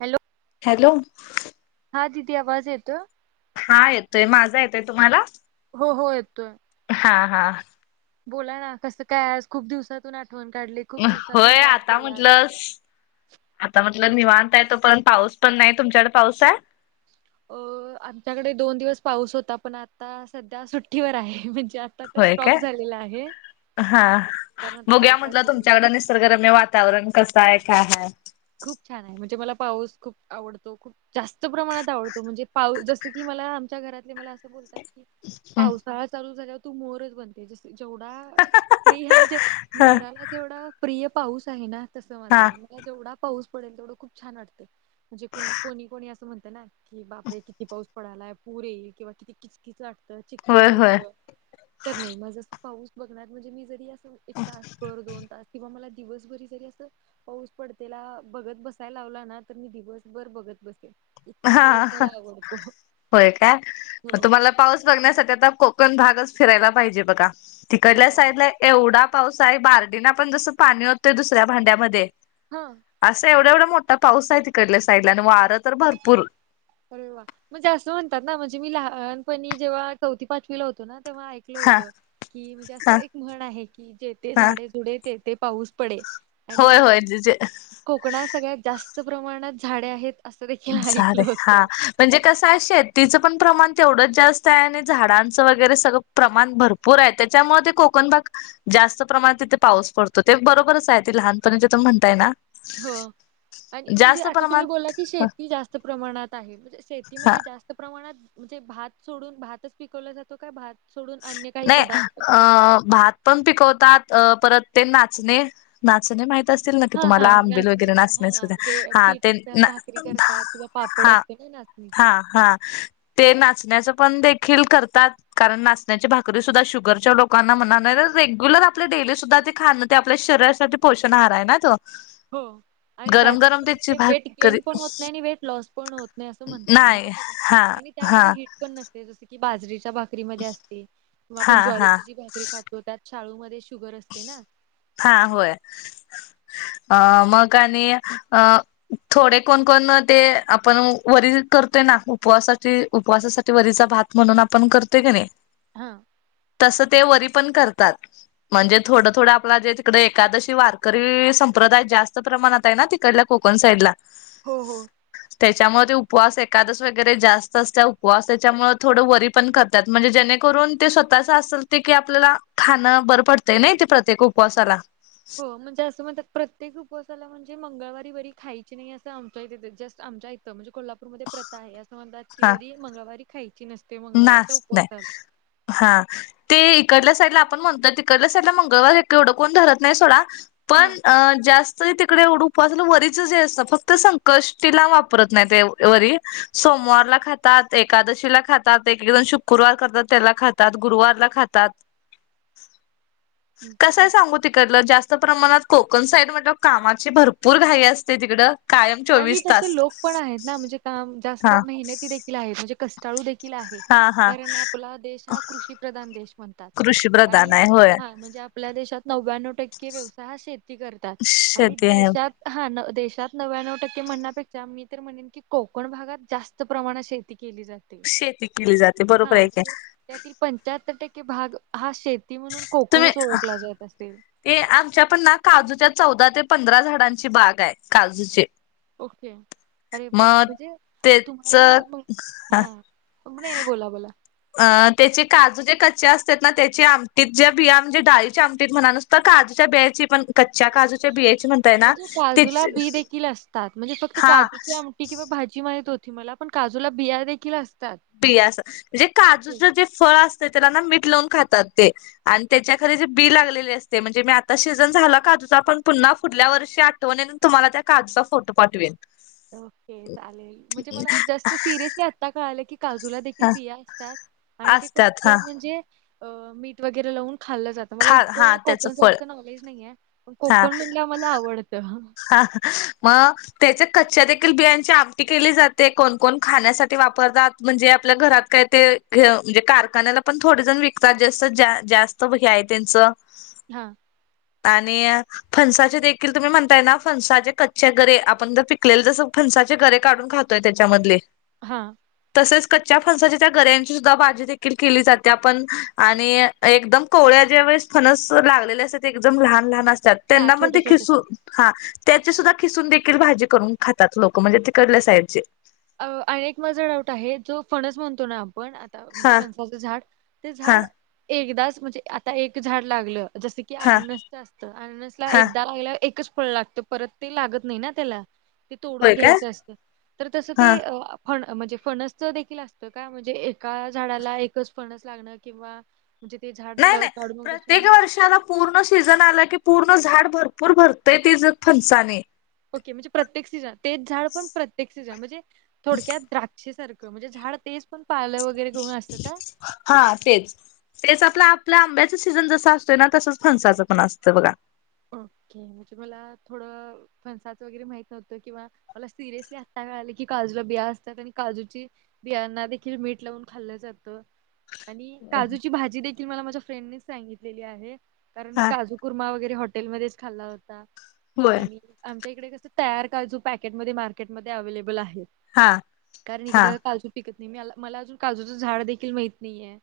Hello. Hello. हा दिदी आवाज येतोय. हा येतोय माझा येतोय तुम्हाला? हो हो येतोय. हा हा. बोला ना कसं काय आज खूप आठवण काढली. खूप दिवसातून होय कॉल आता केला म्हटलंस आता म्हटलं निवांनता य तो पर्यंत पाऊस पण नाही तुमच्याकडे पाऊस आहे? अ आमच्याकडे दोन दिवस पाऊस होता पण आता सध्या सुट्टीवर आहे म्हणजे तर होय स्टॉप काय झालेला आहे ह कारण आता बघूया म्हटल पावसाचे दिवस तुमच्या कड निसर्गगरम्य वातावरण कस आहे काय हाय? खूप छान आहे म्हणजे मला पाऊस खूप आवडतो खूप जास्त प्रमाणात आवडतो म्हणजे पाऊ जसं की मला आमच्या घरातले मला असं बोलतात पावसाळा चालू झाल्यावर तू मोरच बनते जस जेवढा प्रिय ह म्हणजे ह मोराला तेवढा प्रिय पाऊस आहे ना तसं माझं हा आहे मला जेवढा पाऊस पडेल तेवढं खूप छान वाटते. म्हणजे को कोणी कोणी असं म्हणत ना कि बापरे किती पाऊस पडालाय, पूर येईल किंवा किती किचकीच वाटतं, होय चिक्कल होय होतं तर नाही. माझ असं पाऊस बघणार, म्हणजे मी जरी असं एक तास भर, दोन तास किंवा मला दिवसभरी जरी अस पाऊस पडत तेला बघत बसायला लावला ना, तर मी दिवसभर बघत बसेल. इतका हा पाऊस मला आवडतो होय काय? म हो. तुम्हाला पाऊस बघण्यासाठी आता, कोकण भागच फिरायला पाहिजे. बघा अरे तिकडल्या वा! साईडला एवढा पाऊस आहे बार्डीना पण, जसं पाणी ओततोय दुसऱ्या भांड्यामध्ये. हा. असं एवढा एवढा मोठा पाऊस आहे तिकडल्या साईडला, आणि वारं तर भरपूर. अरे वा. म्हणजे असं म्हणतात ना म्हणजे मी लहानपणी जेव्हा चौथी पाचवीला होतो ना तेव्हा ऐक कर हा होत की, म्हणजे असं हा एक म्हण आहे की जेथे हा झाडे झुडे तेथे पाऊस पडे. होय होय तिजे. कोंकणात सगळ्यांत जास्त प्रमाणांत झाडें आहेत, असं देखील झाडे ऐकलं होतं. हा म्हणजे कसं आहे, शेतीचं पण प्रमाण तेवढंच जास्त आहे आणि झाडांचं वगैरे सगळं प्रमाण भरपूर आहे. त्याच्यामुळे ते कोंकण भाग जास्त प्रमाणांत तिथे पाऊस पडतो. ते बरोबरच आहे, ते लहानपणी जे तुम्ही म्हणताय ना. हो, आणि म्हणजे जास्त आता तुम्ही प्रमाणात बोला की शेत ती जास्त प्रमाणात आहे. म्हणजे हा शेतीमध्ये जास्त प्रमाणात म्हणजे भात सोडून, भातच पिकवला जातो का भात? सोडून अन्य काही नाही, पदार्थ अ म्हणजे भात. पण पिकवतात. परत ते नाचणे. नाचणे माहित असतील ना की हा तुम्हाला? हा आंबिल वगैरे नाचणीच हा नाचणेच हा त्या ते हा पीठ ते असतं ना भाकरी करतात किंवा पापड हा. असते ना नाचणीचे हा हा ते नाचण्याच पण देखील करतात. कारण नाच ण्या भाकरी सुद्धा शुगरच्या लोकांना म्हणा, नाहीतर रेग्युलर आपले डेली सुद्धा ते खाणं ते आपल्या शरीरासाठी पोषण आहार आहे ना तो. हो. आणि गरम गरम त्याच्यामध्ये त्याची ते वेट भाकरी गेन पण होत नाही आणि वेट लॉस पण होत नाही असं म्हणतात म्हणजे नाही हा सगळ्यांनी त्यामध्ये हा हिट पण नसते. जस की बाजरीच्या भाकरीमध्ये असते किंवा हा आपण हा ज्वारीची जी भाकरी खात तो. त्यात शाळूमध्ये शुगर असते ना हा होय. अ मग आणि अ थोडे कोण कोण ते आपण वरी करतोय ना, उपवासाची उपवासासाठी वरीचा भात म्हणून आपण करतोय क नाय हा. तसं ते वरी पण करतात. म्हणजे थोडं थोडं, आपला जे तिकडे एकादशी वारकरी संप्रदाय जास्त प्रमाणात आय ना तिकडल्या कोकण साईडला हो हो. त्याच्यामुळ ते, उपवास एकादस वगैरे जास्त असता उपवास त्याच्यामुळ थोडं वरी पण करतात. म्हणजे जेणेकरून ते स्वतः च असल ते की, आपल्याला खाणं बर पड ते नाय, ते प्रत्येक उपवासाला हो म्हणजे असं म्हणतात, प्रत्येक उपवासाला म्हणजे मंगळवारी वरी खायची नाही. असं आमच्या इथं जस्ट आमच्या त म्हणजे कोल्हापूरमध्ये प्रथा आहे. असं म्हणतात की, हा वरी मंगळवारी खायची नसते. मंगळवारचा नाच नाही उपवासाला. हा. ते इकडंल्या साईडला आपण म्हणतोय. तिकडंल्या साईडला मंगळवार हे एवढं कोण धरत नाय सोडा पण हा. अ जास्त तरी तिकडे एवढं उपवासाला वरीचं जे असतं. फक्त संकष्टीला वापरत नाय ते वरी सोमवारला खातात, एकादशीला खात तात. एक एक जण शुक्रवार करतात त्याला खातात. गुरुवारला खातात. हं. कसय सांगू तिकडलं जास्त प्रमाणात कोकण साईड म्हटल्यावर कामाची भरपूर घाई असते तिकडं कायम आणि चोवीस तसे तास लोक पण आहेत ना, म्हणजे काम जास्त हा मेहनतीने आहेत. म्हणजे कष्टाळू देखील आहे. हा हा कारण आपला देश हा कृषी प्रधान देश म्हणतात. कृषी आणि प्रधान आहे होय हा म्हणजे आपल्या देशात नव्यानवं टक्के व्यवसाय हा शेती करातात. आणि शेती आहे देशात हा देशात नव्याणावं टक्के म्हणण्यापेक्षा मी तर म्हणेन की, कोकण भागात जास्त प्रमाणात शेती केली जात ते. शेती केली जाते हा बरोबर आहे म्हणजे काय त्यातील पंचाहत्तर टक्के भाग हा शेती म्हणून तुम्ही कोकणच ओळखला जात असेल. ते आमच्या पण ना काजूच्या चौदा ते पंधरा झाडांची बाग आय. काजूचे ओके. अरे वा, मग म्हणजे तेच तुम्हाला म हा नाय नाय बोला बोला अ त्याचे काजू जे कच्चे असत्यात ना, त्याचे आमटीत ज्या बिया म्हणजे डाळीच्या आमटीत म्हणा नु त काजूच्या बियाची पण कच्या काजूच्या बियाची पण म्हणजे काजूला बी देखील असतात. म्हणजे फक्त हा काजूची आम टी किंवा भाजी माहीत होती मला पण काजूला बिया देखील असतात. बिया असं, म्हणजे ओके काजूच जे फळ असतय त्याला ना मीठ लावून खातात ते. आणि त्याच्या खाली जी बी लागलेले असते म्हणजे मी आता सिजन झाला काजूचा पण पुन्हा पुुढल्या वर्षी आ आठवणींनी तुम्हाला त्या काजूचा फोटो पाठवीण. ओके चालेल म्हणजे मला जस्ट सिरियसली आत्ता कळालं की, काजूला देखील हा बिया असतात. आणि ते असतात कच्च हा म्हणजे अ मीठ वगैरे लावून खाल्लं जातं मला खा हा इतकं त्याचं कोकण फळ साईडच नॉलेज नाहीये. हा पण म्हणल्यावर मला आवडतं. हा म त्याच्या कच्च्या देखील बियांची आमटी केली जाते कोणकण खाण्यासाठी वापरतात म्हणजे आपल्या घरात काय ते म्हणजे कारखान्याला पण थोडे जण विकतात ज जास्त हे आहे त्यांच, हा आणि फणसाचे देखील तुम्ही म्हण ताय ना फणसाचे कच्चे गरे आपण जर पिकलेले जस फणसाचे गरे काढून खातोय त्याच्यामधले हा तसेच कच्च्या फणसाची त्या गऱ्यांची सुद्धा भाजी देखील केली जाते आपण आणि एकदम कोवळ्या ज्या वेळेस फनस लागलेले असतात ते एकदम लहान लहान असतात हा त्यांना पण छोटे ते छोटे खिसू हा त्याची सुद्धा खिसून देखील भाजी करून खातात लोक म्हणजे तिकडल्या साईडचे. अ एक माझा डाऊट आहे जो फणस म्हणतो ना आपण आता म्हणजे हा फसाच झाड ते हा झाड एकदाच म्हणजे आता एक झाड लागलं जस की की हा अननसच असतं अननसला हा एकदा लागल्यावर एकच फळ लागत परत ते लागत नाही ना त्याला, ते तोडून होय काय घ्यायचं असतं तर तस हा फण म्हणजे फणसच देखील असतं का? म्हणजे एका झाडाला एकच फणस लागणं किंवा म्हणजे ते झाड नाही लाव नाही काढून मग तस प्रत्येक वर्षाला पूर्ण सीझन आला की पूर्ण झाड भरपूर भरतंय ती ज फणसाने. ओके म्हणजे प्रत्येक सीझन तेच झाड पण प्रत्येक सीझन म्हणजे थोडक्यात द्राक्षे सारखं म्हणजे झाड तेच पण पालं वगैरे को असं का? हा तेच. तेच आपलं आपल्या आंब्याचं सीझन जसं असतो ना तसंच फणसाचं पण असतं बघा. ओके म्हणजे मला थोडं फणसाच वगैरे माहित नव्हतं किंवा मला सिरियसली आत्ता कळाल की काजूला बिया असतात आणि काजूची बियाना देखील मीठ लावून खाल्लं जातं. आणि काजूची भाजी देखील मला माझ्या फ्रेंडनेच सांगितलेली आहे कारण मी हा काजू कुर्मा वगैरे हॉ टेलमध्येच खाल्ला होता होय आणि आमच्या इकडे कस तयार काजू पॅकेट मध्ये मार्केटमध्ये अवैलेबल आहेत. हा कारण हा इकडं काजू पिकत नाही म- मला अजून काजूचं झाड देखील माहित नाहीया.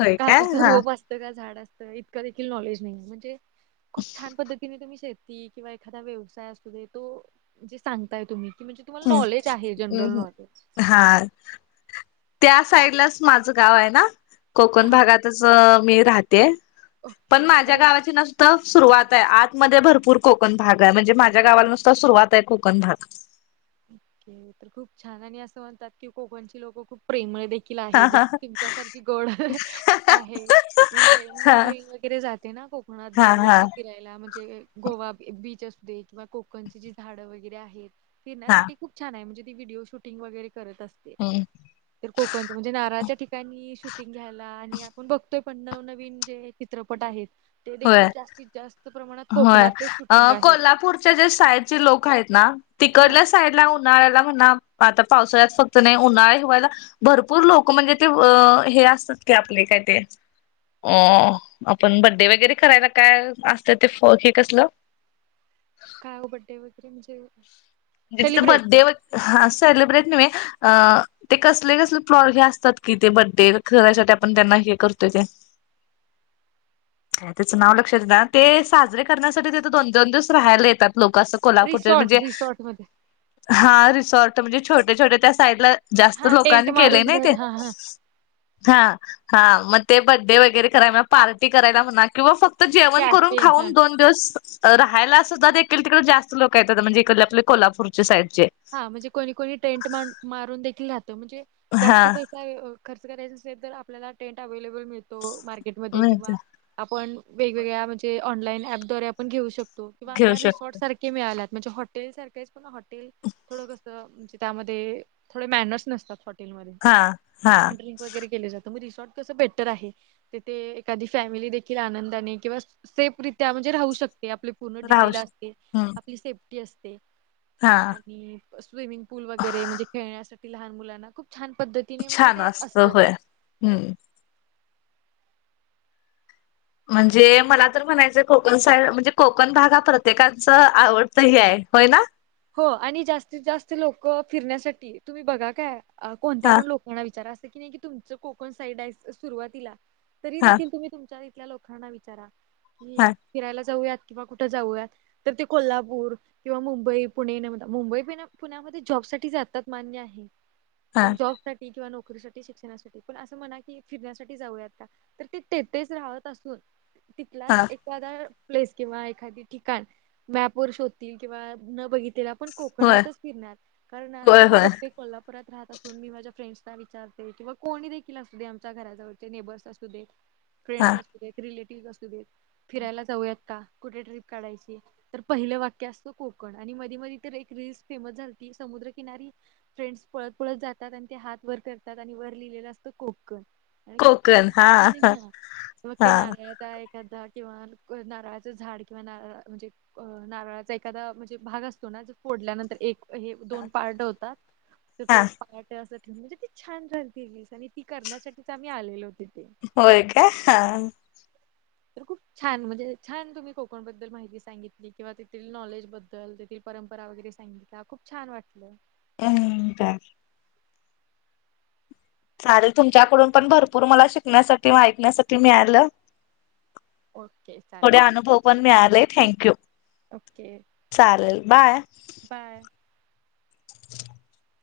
होय काय काजूचं हा रोप असतं का झाड असतं इतकं देखील नॉलेज नाही, म्हणजे खूप छान पद्धतीने तुम्ही शेती किंवा एखादा व्यवसाय असुदे तो जे सांगताय तुम्ही की म्हणजे तुम्हाला नॉलेज आहे जनरल हम्म. नॉलेज. हा त्या साईडलाच माझं गाव आहे ना कोकण हा भागातच मी राहते. पण ओके माझ्या अरे गावाची न सुरुवात आहे आतमध्ये भरपूर कोकण भाग आहे म्हणजे माझ्या गावाला नुसत सुरुवात आहे कोकण भाग. ओके तर खूप छान आणि असं म्हणतात की कोकणची लोक खूप प्रेमळ देखील आहे हा हा तुमच्यासारखी गोड आहे. म्हणजे हा माझी बहीण वगैरे जाते ना कोकणात हा हा दरवर्षी फिरायला म्हणजे गोवा बीच असू दे किंवा कोकण जी झाडं वगैरे आहेत हा फिरण्यासाठी खूप छान आहे म्हणजे ती व्हडिओ शूटिंग वगैरे करत अस हम्म ते कोकणच म्हणजे नारळाच्या ठिकाणी शूटिंग घ्यायला आणि आपण बघतोय पण नवनवीन जे चित्रपट आहेत ते होय देखील जास्तीत- जास्त प्रमाणात कोकणातलेच शूटिंग आहेत. त्यांच्या साईडची लोक आहेत ना हा तिकडल्या सा साईडला उन्हाळ्याला म्हणा आता पावसाळ्यात फक्त नाही उन्हाळा हिवाळाला भरपूर लोक म्हणजे ते हे असतात की आपले काय ते अ आपण बर्डे वगैरे करायला काय असत ते फ हे कसलं काय ओ बर्डे वगैरे म्हणजे! म्हणजे त सेलिब्रेट बर्डे सेलिब्रेट न अ ते कसले -कसले प्लॉट हे असतात कि ते बड्डे खेण्यासाठी आपण त्यांना हे करतोय ते [unintelligible] त्याचं नाव लक्षात ना ते साजरे करण्यासाठी तिथं दोन- दोन दिवस राहायला येतात लोक असं कोल्हापूरचे रिसॉर्ट म्हणजे [unintelligible] हा रिसॉर्ट म्हणजे छोट्या -छोट्या त्या साईडला जास्त हा टेंट लोकांनी केलेय मारून नाय घर ते. हा हा हा हा मग ते बड्डे वगैरे करायला पार्टी करायला म्हणा किंवा फक्त तर जेवण करून कॅफे हा खाऊन दोन दिवस राहायला सद्धा देखील तिकडे जास्त लोक येतात म्हणजे इकड आपले कोल्हापूरच्या साईडचे. हा म्हणजे कोणी -कोणी ट्रेंट मारून देखील राहतो म्हणजे हा जास्त पैसे खर्च करायचा असेल तर आपल्याला ट्रेंट अवेलेबल मिळतो मार्केटमध्ये मिळते किंवा आपण वेगवेगळ्या म्हणजे ऑनलाईन ऍपद्वारे आपण घेऊ शकतो किंवा घेऊ शकतो रिसॉर्टसारख्या मिळाला म्हणजे हॉटल सारखेच पण हॉटेल थोडं कसं म्हणजे त्यामध्ये थोडे मॅनर्स नसतात हॉटेलमध्ये हा हा ड्रिंक वगैरे केले जातं मग रिसॉर्ट कसं बेटर आहे. तिथे एखादी फॅमिली देखील आनंदाने किंवा सेफ रित्या म्हणजे राहू शकते आपली पूर्ण राहू डिटेल असते शकतो हम्म आपली सेफ्टी असते. हा. स्विमिंग पूल वगैरे म्हणजे खेळण्यासाठी लहान मुलांना खूप छान पद्धती छान असतं होय हम्म. म्हणजे मला तर म्हणायचं कोकण साईड म्हणजे कोकण भाग हा प्रत्येकच आवडतं हे आहे होय ना. हो आणि जास्तीत -जास्त लोक फिरण्यासाठी तुम्ही बघा काय कोणत्या हा पण लोक विचार अस क नाही की तुमच कोकण साईड राईस सुरुवातीला तरी हा देखल तुम्ही. तुमच्या इथल्या लोकांना विचारा की. हा फिरायला जाऊयात किंवा कुठं जाऊयात तर ते कोल्हापूर किंवा मुंबई. पुणे मुंबई प पुण्यामध्ये जॉब साठी जातात मान्य आहे हा पण जॉब सा किंवा नोकरीसाठी शिक्षणासाठी पण असं म्हणा की फिरण्यासाठी जाऊया का. तर ती तेथेच राहत असून तिथलाच हा एक. एखादा प्लेस किंवा एखादी ठिकाण मॅप वर शोधतील किंवा न बघितले पण होय कोकणातच फिरणार कारण आज तर होय मी होय बघते कोल्हापुरात राहत अस. मी माझ्या फ्रेंड्सला विचारते किंवा कोणी देखील असू दे आमच्या घराजवळचे नेबर्स असू दे. हा फ्रेंड्स असूदे रिलेटिव्हस असूदे. फिरायला जाऊयात का कुठे ट्रिप काढायची तर पहिले वाक्य असतो कोकण आणि म मधी तर एक रीलल्स फेमस झालती समुद्रकिनारी. फ्रेंड्स पळत- पळत जातात आणि ते हात वर करतात आणि वर लिहिलेलं असतं कोकण. आणि खूप कोकण छान हा पोतीने हा ते हा नाराळाच. एखाद किंवा नारळाचं झाड किंवा नारळ म्हणजे. अ नारळाचा एखादा म्हणजे भाग असत फोडल्यानंतर एक हे दोन पार्ट होतात तर तो हा एक पार्ट. असं ठेव म्हणजे ती छान रिल्स आणि ती करण्यासाठीच आम्ही आलेलो तिथे. होय काय हा. तर खूप छान म्हणजे छान तुम्ही कोकणबद्दल माहिती सांगितली किंवा तेथील नॉलेजबद्दल, तेथील परंपरा वगैरे सांगितला खूप छान वाटलं. हम्म, काय? चालेल. तुमच्याकडून पण भरपूर मला शिकण्यासाठी व ऐकण्यासाठी मिळालं. ओके थोडे चालेल अनुभव पण मिळाले, थँंक यू. ओके. चालेल, बाय. बाय. [inaudible]